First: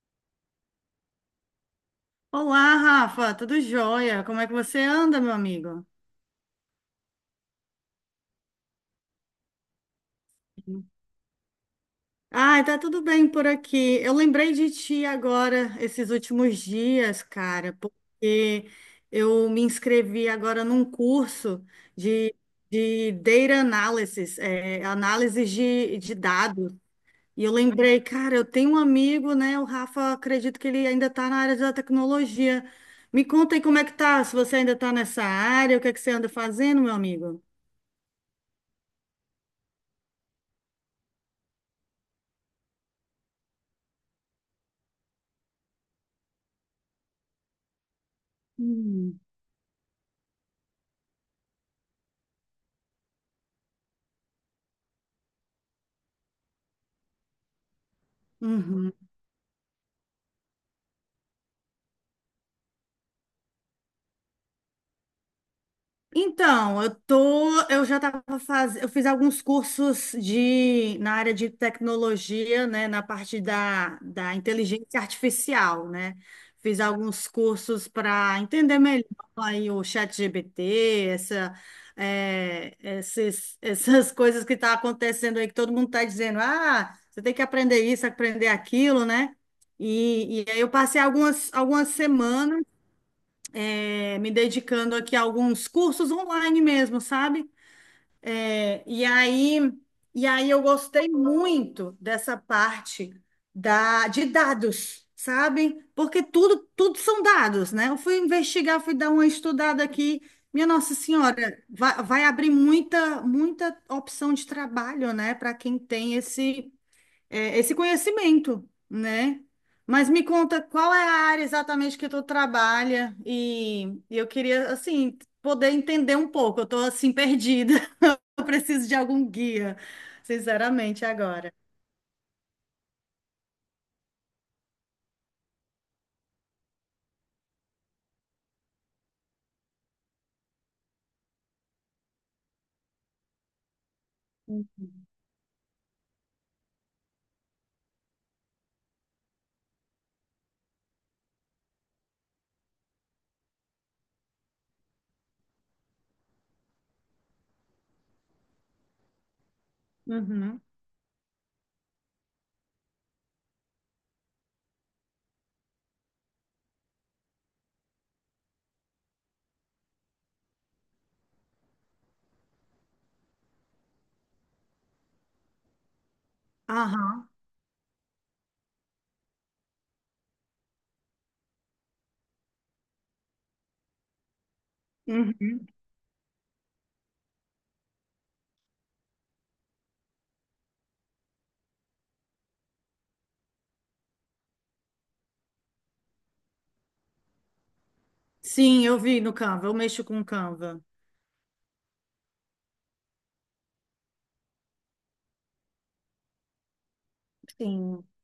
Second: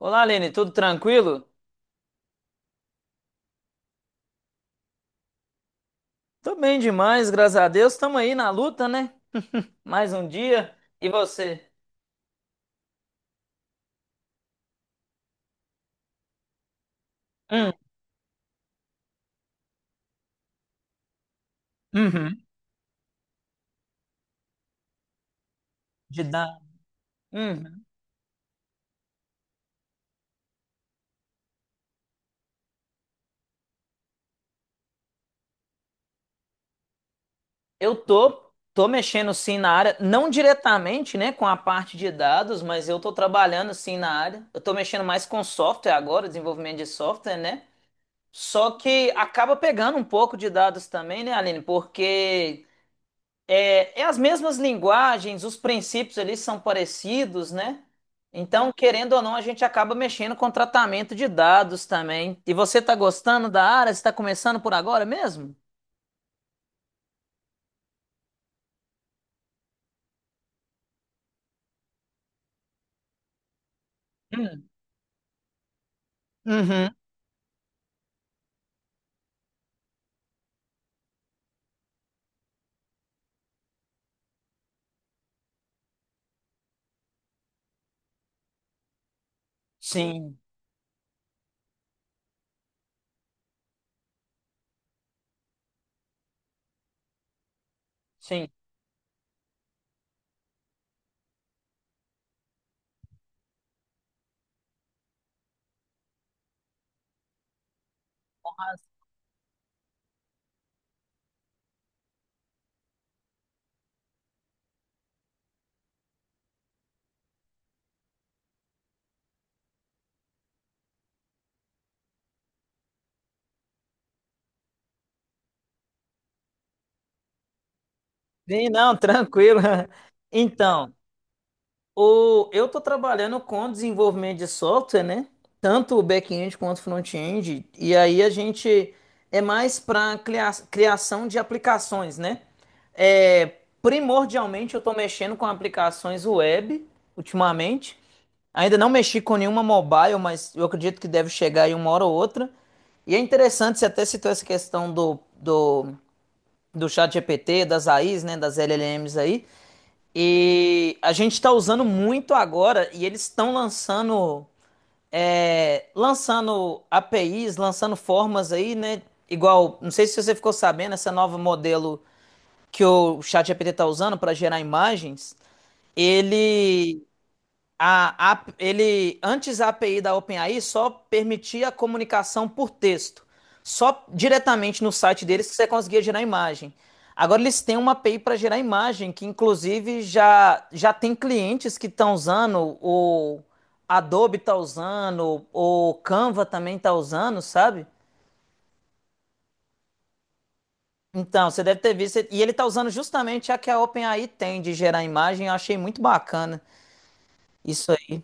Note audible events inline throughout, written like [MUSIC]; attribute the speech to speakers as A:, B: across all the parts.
A: Olá, Aline, tudo tranquilo?
B: Olá, Rafa, tudo jóia? Como é que você anda, meu amigo?
A: Tô bem demais, graças a Deus. Estamos aí na luta, né? Mais um dia. E você?
B: Ai, tá tudo bem por aqui. Eu lembrei de ti agora, esses últimos dias,
A: Hum,
B: cara, porque eu me inscrevi agora num curso de,
A: uhum.
B: de Data Analysis, análise de
A: De dar.
B: dados. E eu
A: Uhum.
B: lembrei, cara, eu tenho um amigo, né? O Rafa, acredito que ele ainda está na área da tecnologia. Me conta aí como é que tá, se você ainda está nessa área, o que é que você anda fazendo, meu amigo?
A: Eu tô mexendo sim na área, não diretamente, né, com a parte de dados, mas eu tô trabalhando sim na área. Eu tô mexendo mais com software agora, desenvolvimento de software, né? Só que
B: Hum.
A: acaba pegando um pouco de dados também, né, Aline? Porque é as mesmas linguagens, os princípios ali são parecidos, né? Então,
B: Uhum.
A: querendo ou não, a gente acaba mexendo com tratamento de dados também. E você está gostando da área? Você está começando por agora mesmo?
B: Então, eu já estava fazendo, eu fiz alguns cursos de na área de tecnologia, né, na parte da
A: Hum.
B: inteligência artificial, né? Fiz
A: Uhum.
B: alguns cursos para entender melhor aí o ChatGPT, essa, essas [LAUGHS] coisas que tá acontecendo aí que todo mundo está dizendo, ah, você tem que aprender isso, aprender aquilo, né?
A: Sim,
B: E aí eu passei algumas semanas me dedicando aqui a alguns cursos online mesmo, sabe?
A: sim.
B: É, e aí, e aí eu gostei muito dessa parte de dados, sabe? Porque tudo são dados, né? Eu fui investigar, fui dar uma estudada aqui. Minha Nossa Senhora, vai abrir muita opção de trabalho, né, para quem tem esse conhecimento, né? Mas me conta qual é a área exatamente que tu trabalha e eu queria, assim, poder entender um pouco. Eu tô, assim, perdida. [LAUGHS] Eu
A: Sim,
B: preciso de
A: não,
B: algum
A: tranquilo.
B: guia,
A: [LAUGHS] Então,
B: sinceramente, agora.
A: Eu estou trabalhando com desenvolvimento de software, né? Tanto o back-end quanto o front-end. E aí a gente é mais para criação de aplicações, né? É, primordialmente eu estou mexendo com aplicações web ultimamente. Ainda não mexi com nenhuma mobile, mas eu acredito que deve chegar aí uma hora ou outra. E é interessante, você até citou essa questão do chat GPT, das AIs, né? Das LLMs aí.
B: Uhum.
A: E a gente está usando muito agora e eles estão lançando, lançando APIs, lançando formas aí, né? Igual, não sei se você ficou sabendo, essa nova modelo que o ChatGPT está usando para gerar imagens, ele
B: Aham.
A: ele, antes a API da OpenAI só permitia a comunicação por texto, só diretamente no site deles que
B: Uhum.
A: você conseguia gerar imagem. Agora eles têm uma API para gerar imagem, que inclusive já tem clientes que estão usando, o Adobe está usando, o Canva também está usando, sabe?
B: Sim, eu vi no Canva, eu mexo com Canva.
A: Então, você deve ter visto, e ele está usando justamente a que a OpenAI tem de gerar imagem, eu achei muito bacana isso
B: Sim.
A: aí.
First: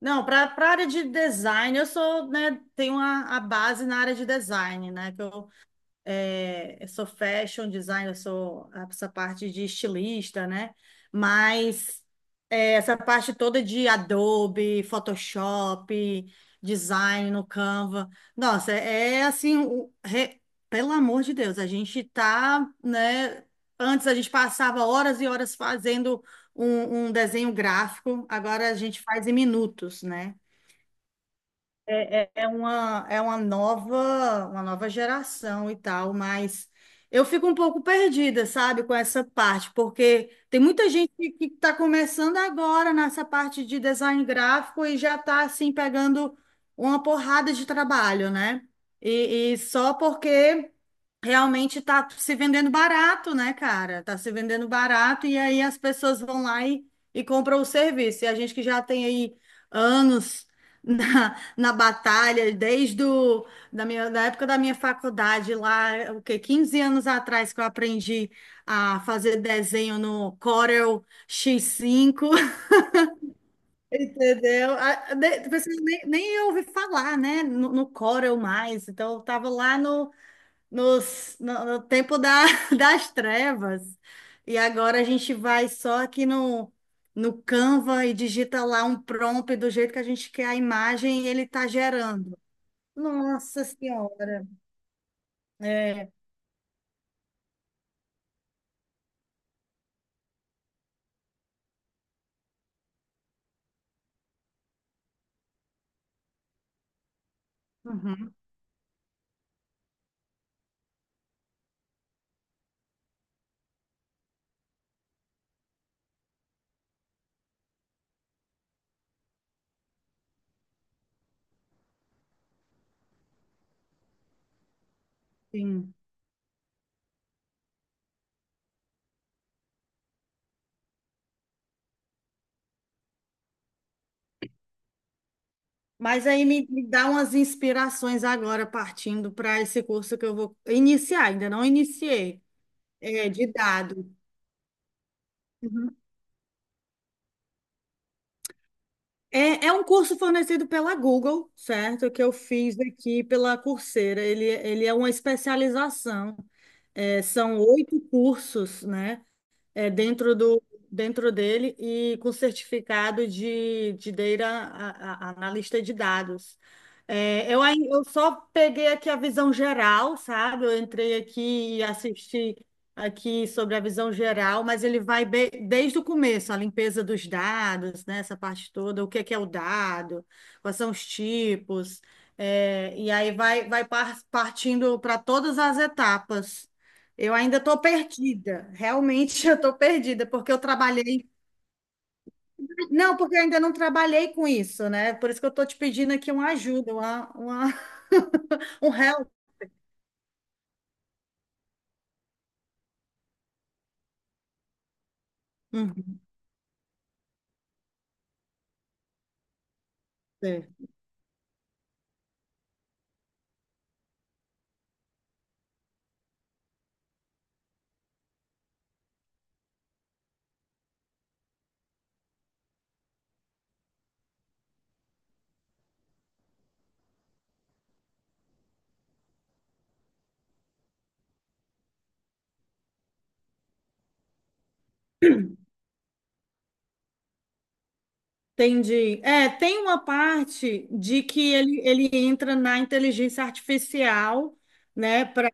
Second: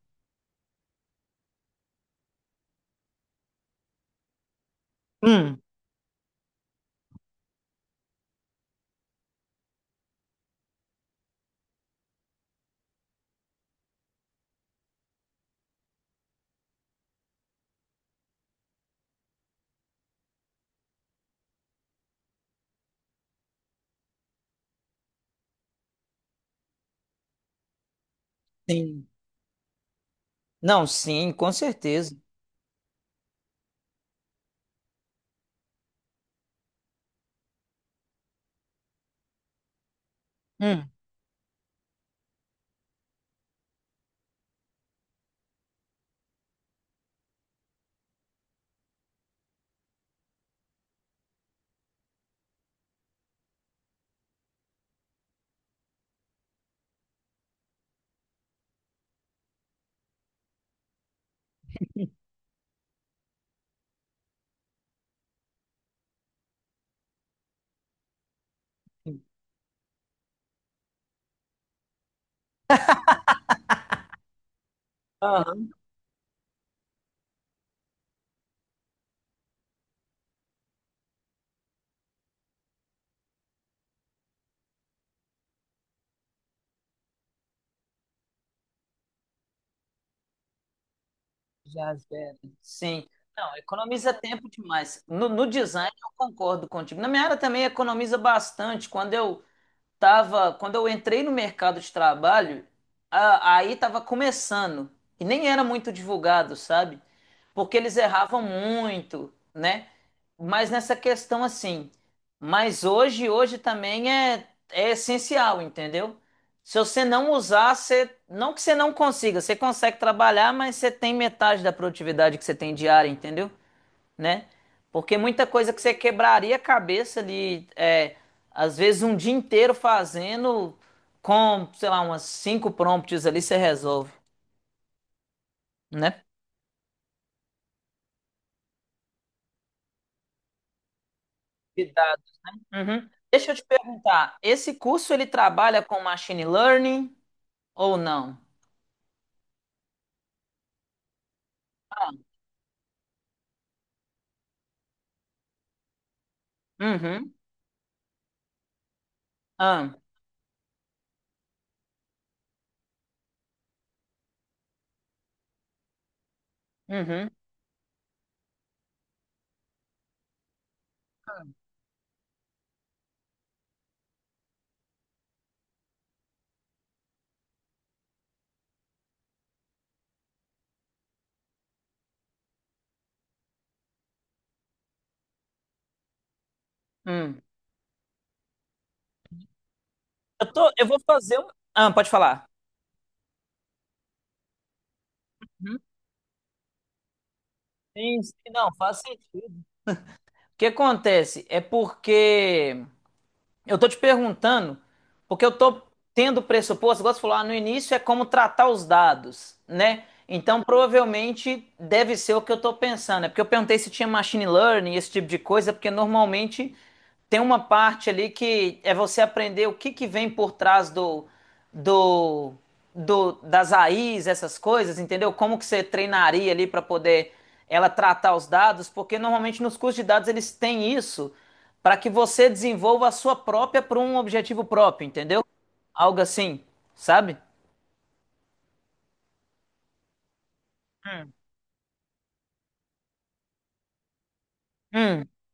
B: Não, para a área de design, eu sou, né, tenho a base na área de design, né, que
A: Hum,
B: eu sou fashion designer, eu sou essa parte de estilista, né? Mas essa parte toda de Adobe, Photoshop, design no Canva, nossa, é assim, pelo amor de Deus, a gente tá, né? Antes a gente passava horas e horas fazendo um desenho gráfico, agora a gente
A: sim.
B: faz em minutos, né?
A: Não, sim, com certeza.
B: É uma nova geração e tal, mas eu fico um pouco perdida, sabe, com essa parte, porque tem
A: Hum.
B: muita gente que está começando agora nessa parte de design gráfico e já está assim pegando uma porrada de trabalho, né? E só porque realmente tá se vendendo barato, né, cara? Tá se vendendo barato e aí as pessoas vão lá e compram o serviço. E a gente que já tem aí anos [LAUGHS] na batalha, desde o, da minha, da época da minha faculdade lá, o quê? 15 anos atrás que eu aprendi a fazer desenho no Corel X5, [LAUGHS] entendeu?
A: Aham.
B: Pessoas nem ouvi falar, né? No Corel mais. Então, eu tava lá no, nos, no, no tempo da, [LAUGHS] das trevas. E agora a gente vai só aqui no Canva e digita lá um prompt do jeito que a gente quer a imagem e ele está
A: Já as veras.
B: gerando.
A: Sim. Não,
B: Nossa
A: economiza
B: Senhora!
A: tempo demais. No design eu
B: É,
A: concordo contigo. Na minha área também economiza bastante. Quando eu entrei no mercado de trabalho, aí estava começando e nem era muito divulgado, sabe? Porque eles
B: uhum,
A: erravam muito, né? Mas nessa questão assim, mas hoje, hoje também é essencial, entendeu? Se você não usar, você, não que você não consiga, você consegue trabalhar, mas você tem metade da produtividade que você tem diária, entendeu? Né? Porque muita coisa que você
B: sim.
A: quebraria a cabeça ali, às vezes um dia inteiro fazendo, com, sei lá, umas cinco prompts ali, você resolve, né?
B: Mas aí me dá umas inspirações agora, partindo para esse curso que eu vou iniciar, ainda não iniciei,
A: Uhum.
B: é, de
A: Deixa eu te
B: dado
A: perguntar, esse curso ele trabalha com machine learning ou não?
B: é é um curso fornecido pela Google, certo?
A: Ah,
B: Que eu fiz aqui pela Coursera. Ele é uma especialização. É,
A: uhum,
B: são 8 cursos, né? é,
A: ah,
B: dentro do, dentro dele e com certificado de data analista de dados.
A: uhum,
B: Eu só peguei aqui a visão geral, sabe? Eu entrei aqui e assisti aqui sobre a visão geral, mas desde o começo, a limpeza dos dados, né? Essa parte toda, o que é o dado, quais são os tipos, e aí partindo para todas as etapas. Eu
A: hum.
B: ainda estou perdida, realmente [LAUGHS] eu estou perdida, porque eu
A: Eu vou
B: trabalhei.
A: fazer um. Ah, pode falar.
B: Não, porque eu ainda não trabalhei com isso, né? Por isso que eu estou te pedindo aqui uma ajuda,
A: Sim, sim, não,
B: [LAUGHS] um
A: faz
B: help.
A: sentido. O que acontece é porque eu tô te perguntando, porque eu tô
B: Hum,
A: tendo pressuposto, igual você falou, ah, no início é como tratar os dados, né? Então
B: é.
A: provavelmente deve ser o que eu tô pensando. É porque eu perguntei se tinha machine learning, esse tipo de coisa, porque normalmente tem uma parte ali que é você aprender o que que vem por trás do, do das AIs, essas coisas, entendeu? Como que você treinaria ali para poder ela tratar os dados, porque normalmente nos cursos de dados eles têm isso para que você desenvolva a sua própria para um objetivo próprio, entendeu? Algo assim, sabe?
B: Entendi. É, tem uma parte de
A: Hum,
B: que ele entra na inteligência artificial, né,
A: hum,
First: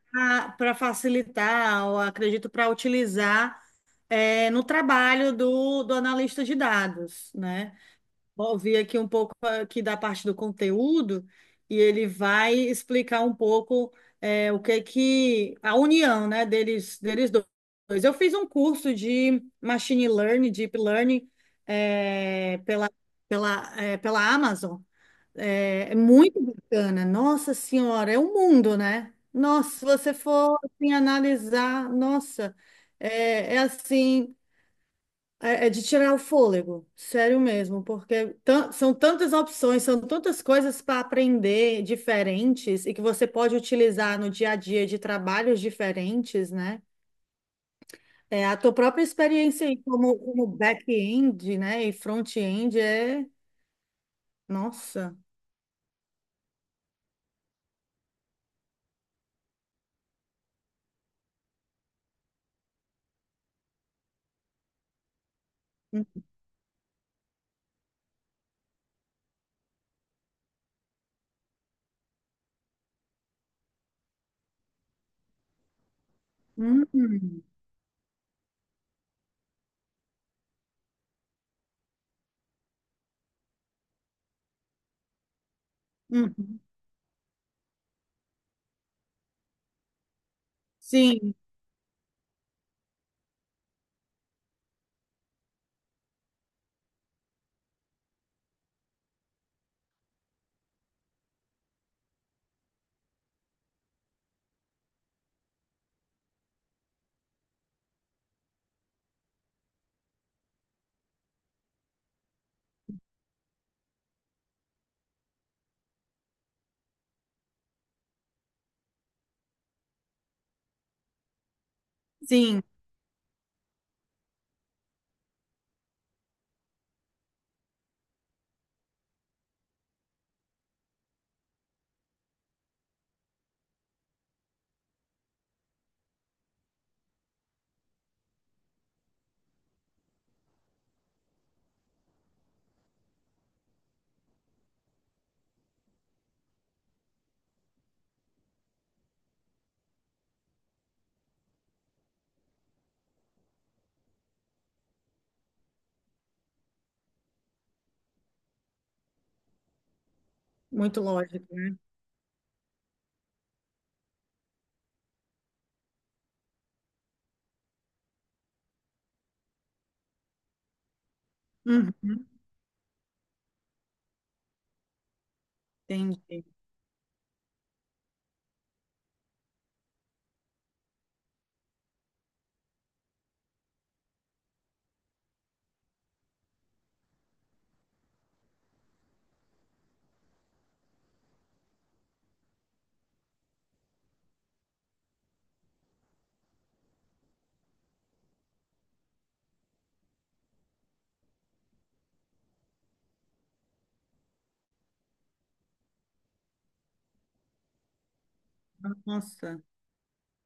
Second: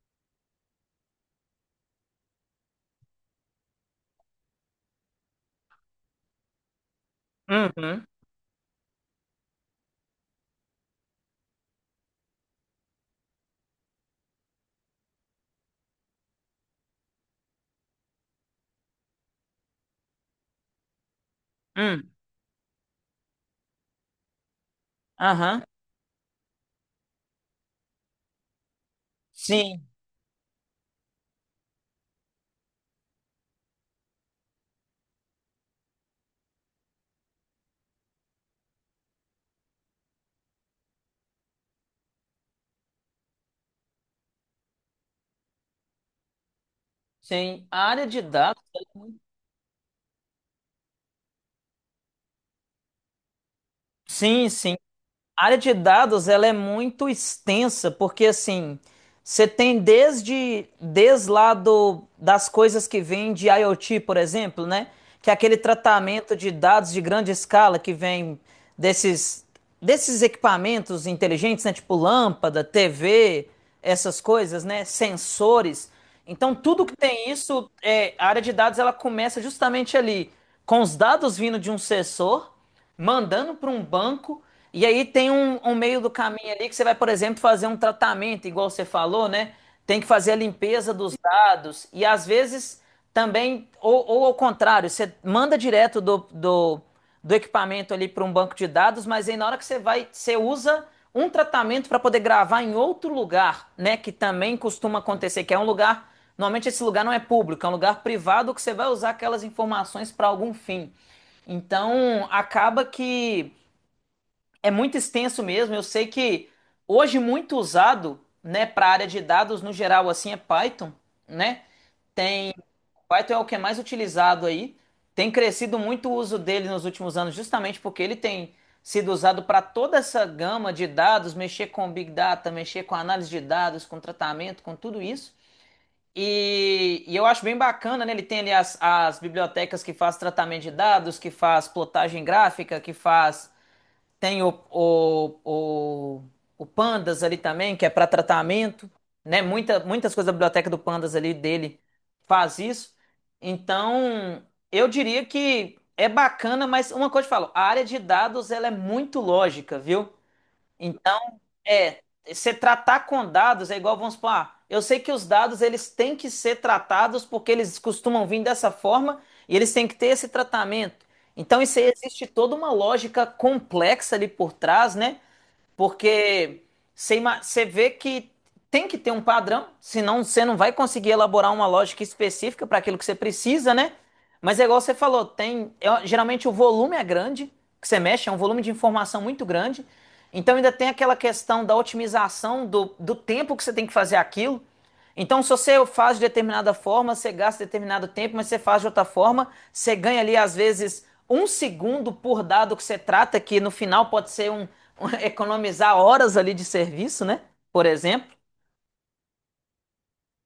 B: para facilitar, ou acredito, para utilizar no trabalho do analista de dados, né?
A: uhum,
B: Vou ouvir aqui um pouco aqui da parte do conteúdo e ele vai explicar um pouco o que que a união, né, deles dois. Eu fiz um curso de machine learning, deep learning
A: hum,
B: é, pela, pela Amazon.
A: aham.
B: É, é muito bacana. Nossa Senhora, é um mundo, né? Nossa, se
A: Sim,
B: você for assim, analisar, nossa, é assim. É de tirar o fôlego, sério mesmo, porque são tantas opções, são tantas coisas para aprender diferentes e que você pode utilizar no dia a dia de trabalhos diferentes, né?
A: sim. A área de
B: É, a
A: dados.
B: tua própria experiência aí como back-end, né, e front-end é,
A: Sim, sim.
B: nossa.
A: A área de dados ela é muito extensa, porque assim, você tem desde lá das coisas que vêm de IoT, por exemplo, né? Que é aquele tratamento de dados de grande escala que vem desses, desses equipamentos inteligentes, né? Tipo lâmpada, TV, essas coisas, né? Sensores. Então, tudo que tem
B: Uhum.
A: isso, a área de dados ela começa justamente ali, com os dados vindo de um sensor mandando para um banco, e aí tem um meio do caminho
B: Uhum.
A: ali que você vai, por exemplo, fazer um tratamento, igual você falou, né? Tem que fazer a limpeza dos
B: Sim,
A: dados, e às vezes também, ou ao contrário, você manda direto do equipamento ali para um banco de dados, mas aí na hora que você vai, você usa um tratamento para poder gravar em outro lugar, né? Que também costuma acontecer, que é um lugar. Normalmente esse lugar não é público, é um lugar privado que você vai usar aquelas informações para algum fim. Então, acaba que é muito extenso mesmo. Eu sei que hoje muito usado, né, para área de dados no geral assim é Python, né?
B: sim,
A: Python é o que é mais utilizado aí. Tem crescido muito o uso dele nos últimos anos, justamente porque ele tem sido usado para toda essa gama de dados, mexer com Big Data, mexer com análise de dados, com tratamento, com tudo isso. E eu acho bem bacana, né? Ele tem ali as bibliotecas que faz tratamento de dados, que faz plotagem gráfica, que faz Tem o, o Pandas ali também, que é para tratamento, né? Muitas coisas da biblioteca do Pandas ali dele faz isso. Então, eu diria que é bacana, mas uma coisa eu te falo, a área de dados ela é muito lógica, viu?
B: muito lógico, né?
A: É, você tratar com dados é igual, vamos supor, ah, eu sei que os dados eles têm que ser tratados porque eles costumam vir dessa forma e eles têm que ter esse tratamento. Então, isso aí existe
B: Uhum.
A: toda uma lógica complexa ali por trás, né?
B: Entendi.
A: Porque você vê que tem que ter um padrão, senão você não vai conseguir elaborar uma lógica específica para aquilo que você precisa, né? Mas é igual você falou, tem, geralmente o volume é grande, que você mexe, é um volume de informação muito grande. Então ainda tem aquela questão da otimização do tempo que você tem que fazer aquilo. Então, se você faz de determinada forma, você gasta determinado tempo, mas você faz de outra forma, você ganha ali, às vezes, um segundo por dado que você trata, que no final pode ser um, [LAUGHS] economizar horas ali de serviço, né? Por exemplo.
B: Nossa.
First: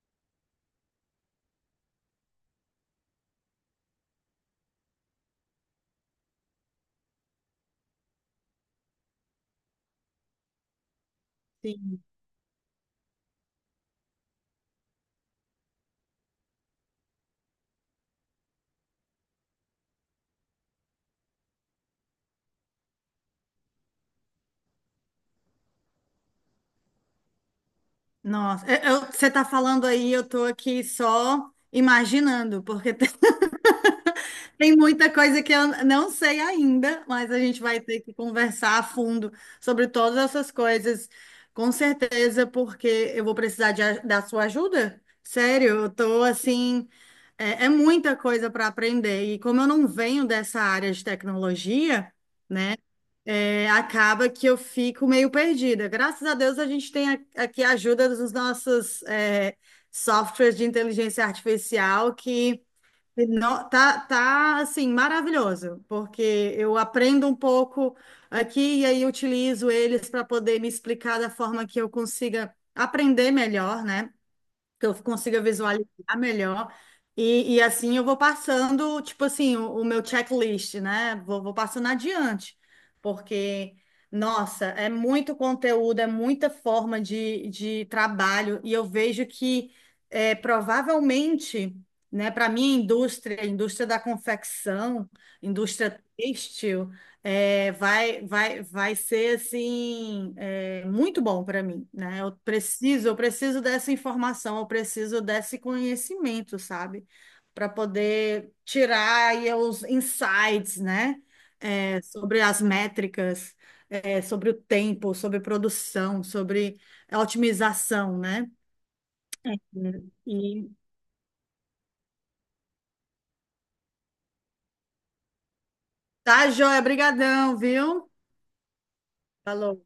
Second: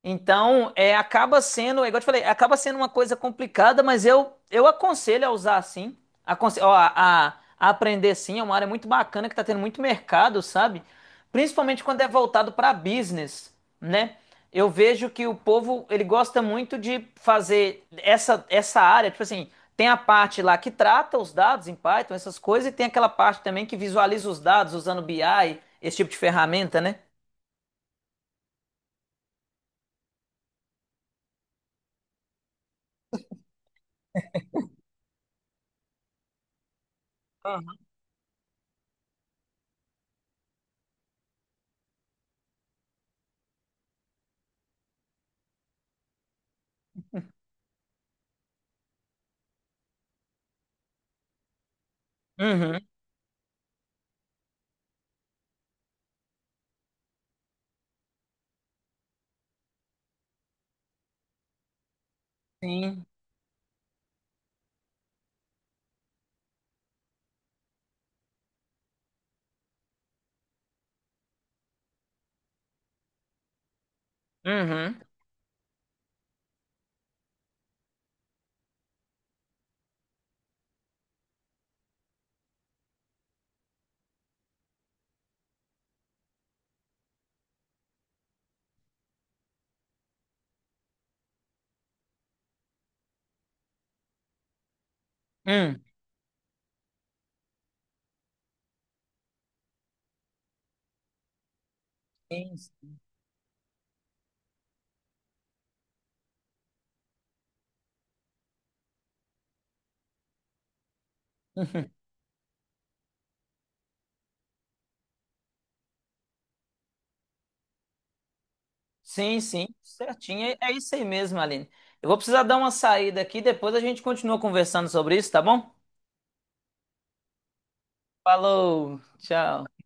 A: Então, acaba sendo, é igual eu te falei, acaba sendo uma coisa complicada, mas eu aconselho a usar sim, aconselho, ó, a aprender sim, é uma área muito bacana que está tendo muito mercado, sabe? Principalmente
B: Sim.
A: quando é voltado para business, né? Eu vejo que o povo, ele gosta muito de fazer essa área, tipo assim, tem a parte lá que trata os dados em Python, essas coisas, e tem aquela parte também que visualiza os dados usando BI, esse tipo de ferramenta, né?
B: Nossa, você está falando aí, eu estou aqui só imaginando, porque tem, [LAUGHS] tem muita coisa que eu não sei ainda, mas a gente vai ter que conversar a fundo sobre todas essas coisas, com certeza, porque eu vou precisar da sua ajuda. Sério, eu estou assim, é muita coisa para aprender, e como eu não venho dessa área de tecnologia, né?
A: Uhum,
B: É, acaba que eu fico meio perdida. Graças a Deus a gente tem aqui a ajuda dos nossos softwares de inteligência artificial que
A: sim.
B: tá, tá assim maravilhoso, porque eu aprendo um pouco aqui e aí utilizo eles para poder me explicar da forma que eu consiga aprender melhor, né? Que eu
A: Uhum.
B: consiga visualizar melhor. E assim eu vou passando, tipo assim, o meu checklist, né? Vou passando adiante, porque, nossa, é muito conteúdo, é muita forma de trabalho, e eu vejo que é, provavelmente, né, para minha indústria, indústria da confecção,
A: Uhum.
B: indústria têxtil, vai ser muito bom para mim, né?
A: Sim,
B: Eu preciso dessa informação, eu preciso desse conhecimento, sabe? Para poder tirar aí os insights, né?
A: [LAUGHS]
B: Sobre as métricas, sobre o tempo, sobre produção, sobre a otimização, né?
A: sim, sim, certinho. É
B: E
A: é isso aí mesmo, Aline. Eu vou precisar dar uma saída aqui, depois a gente continua conversando sobre isso, tá bom?
B: tá, joia, brigadão, viu?
A: Falou, tchau.
B: Falou.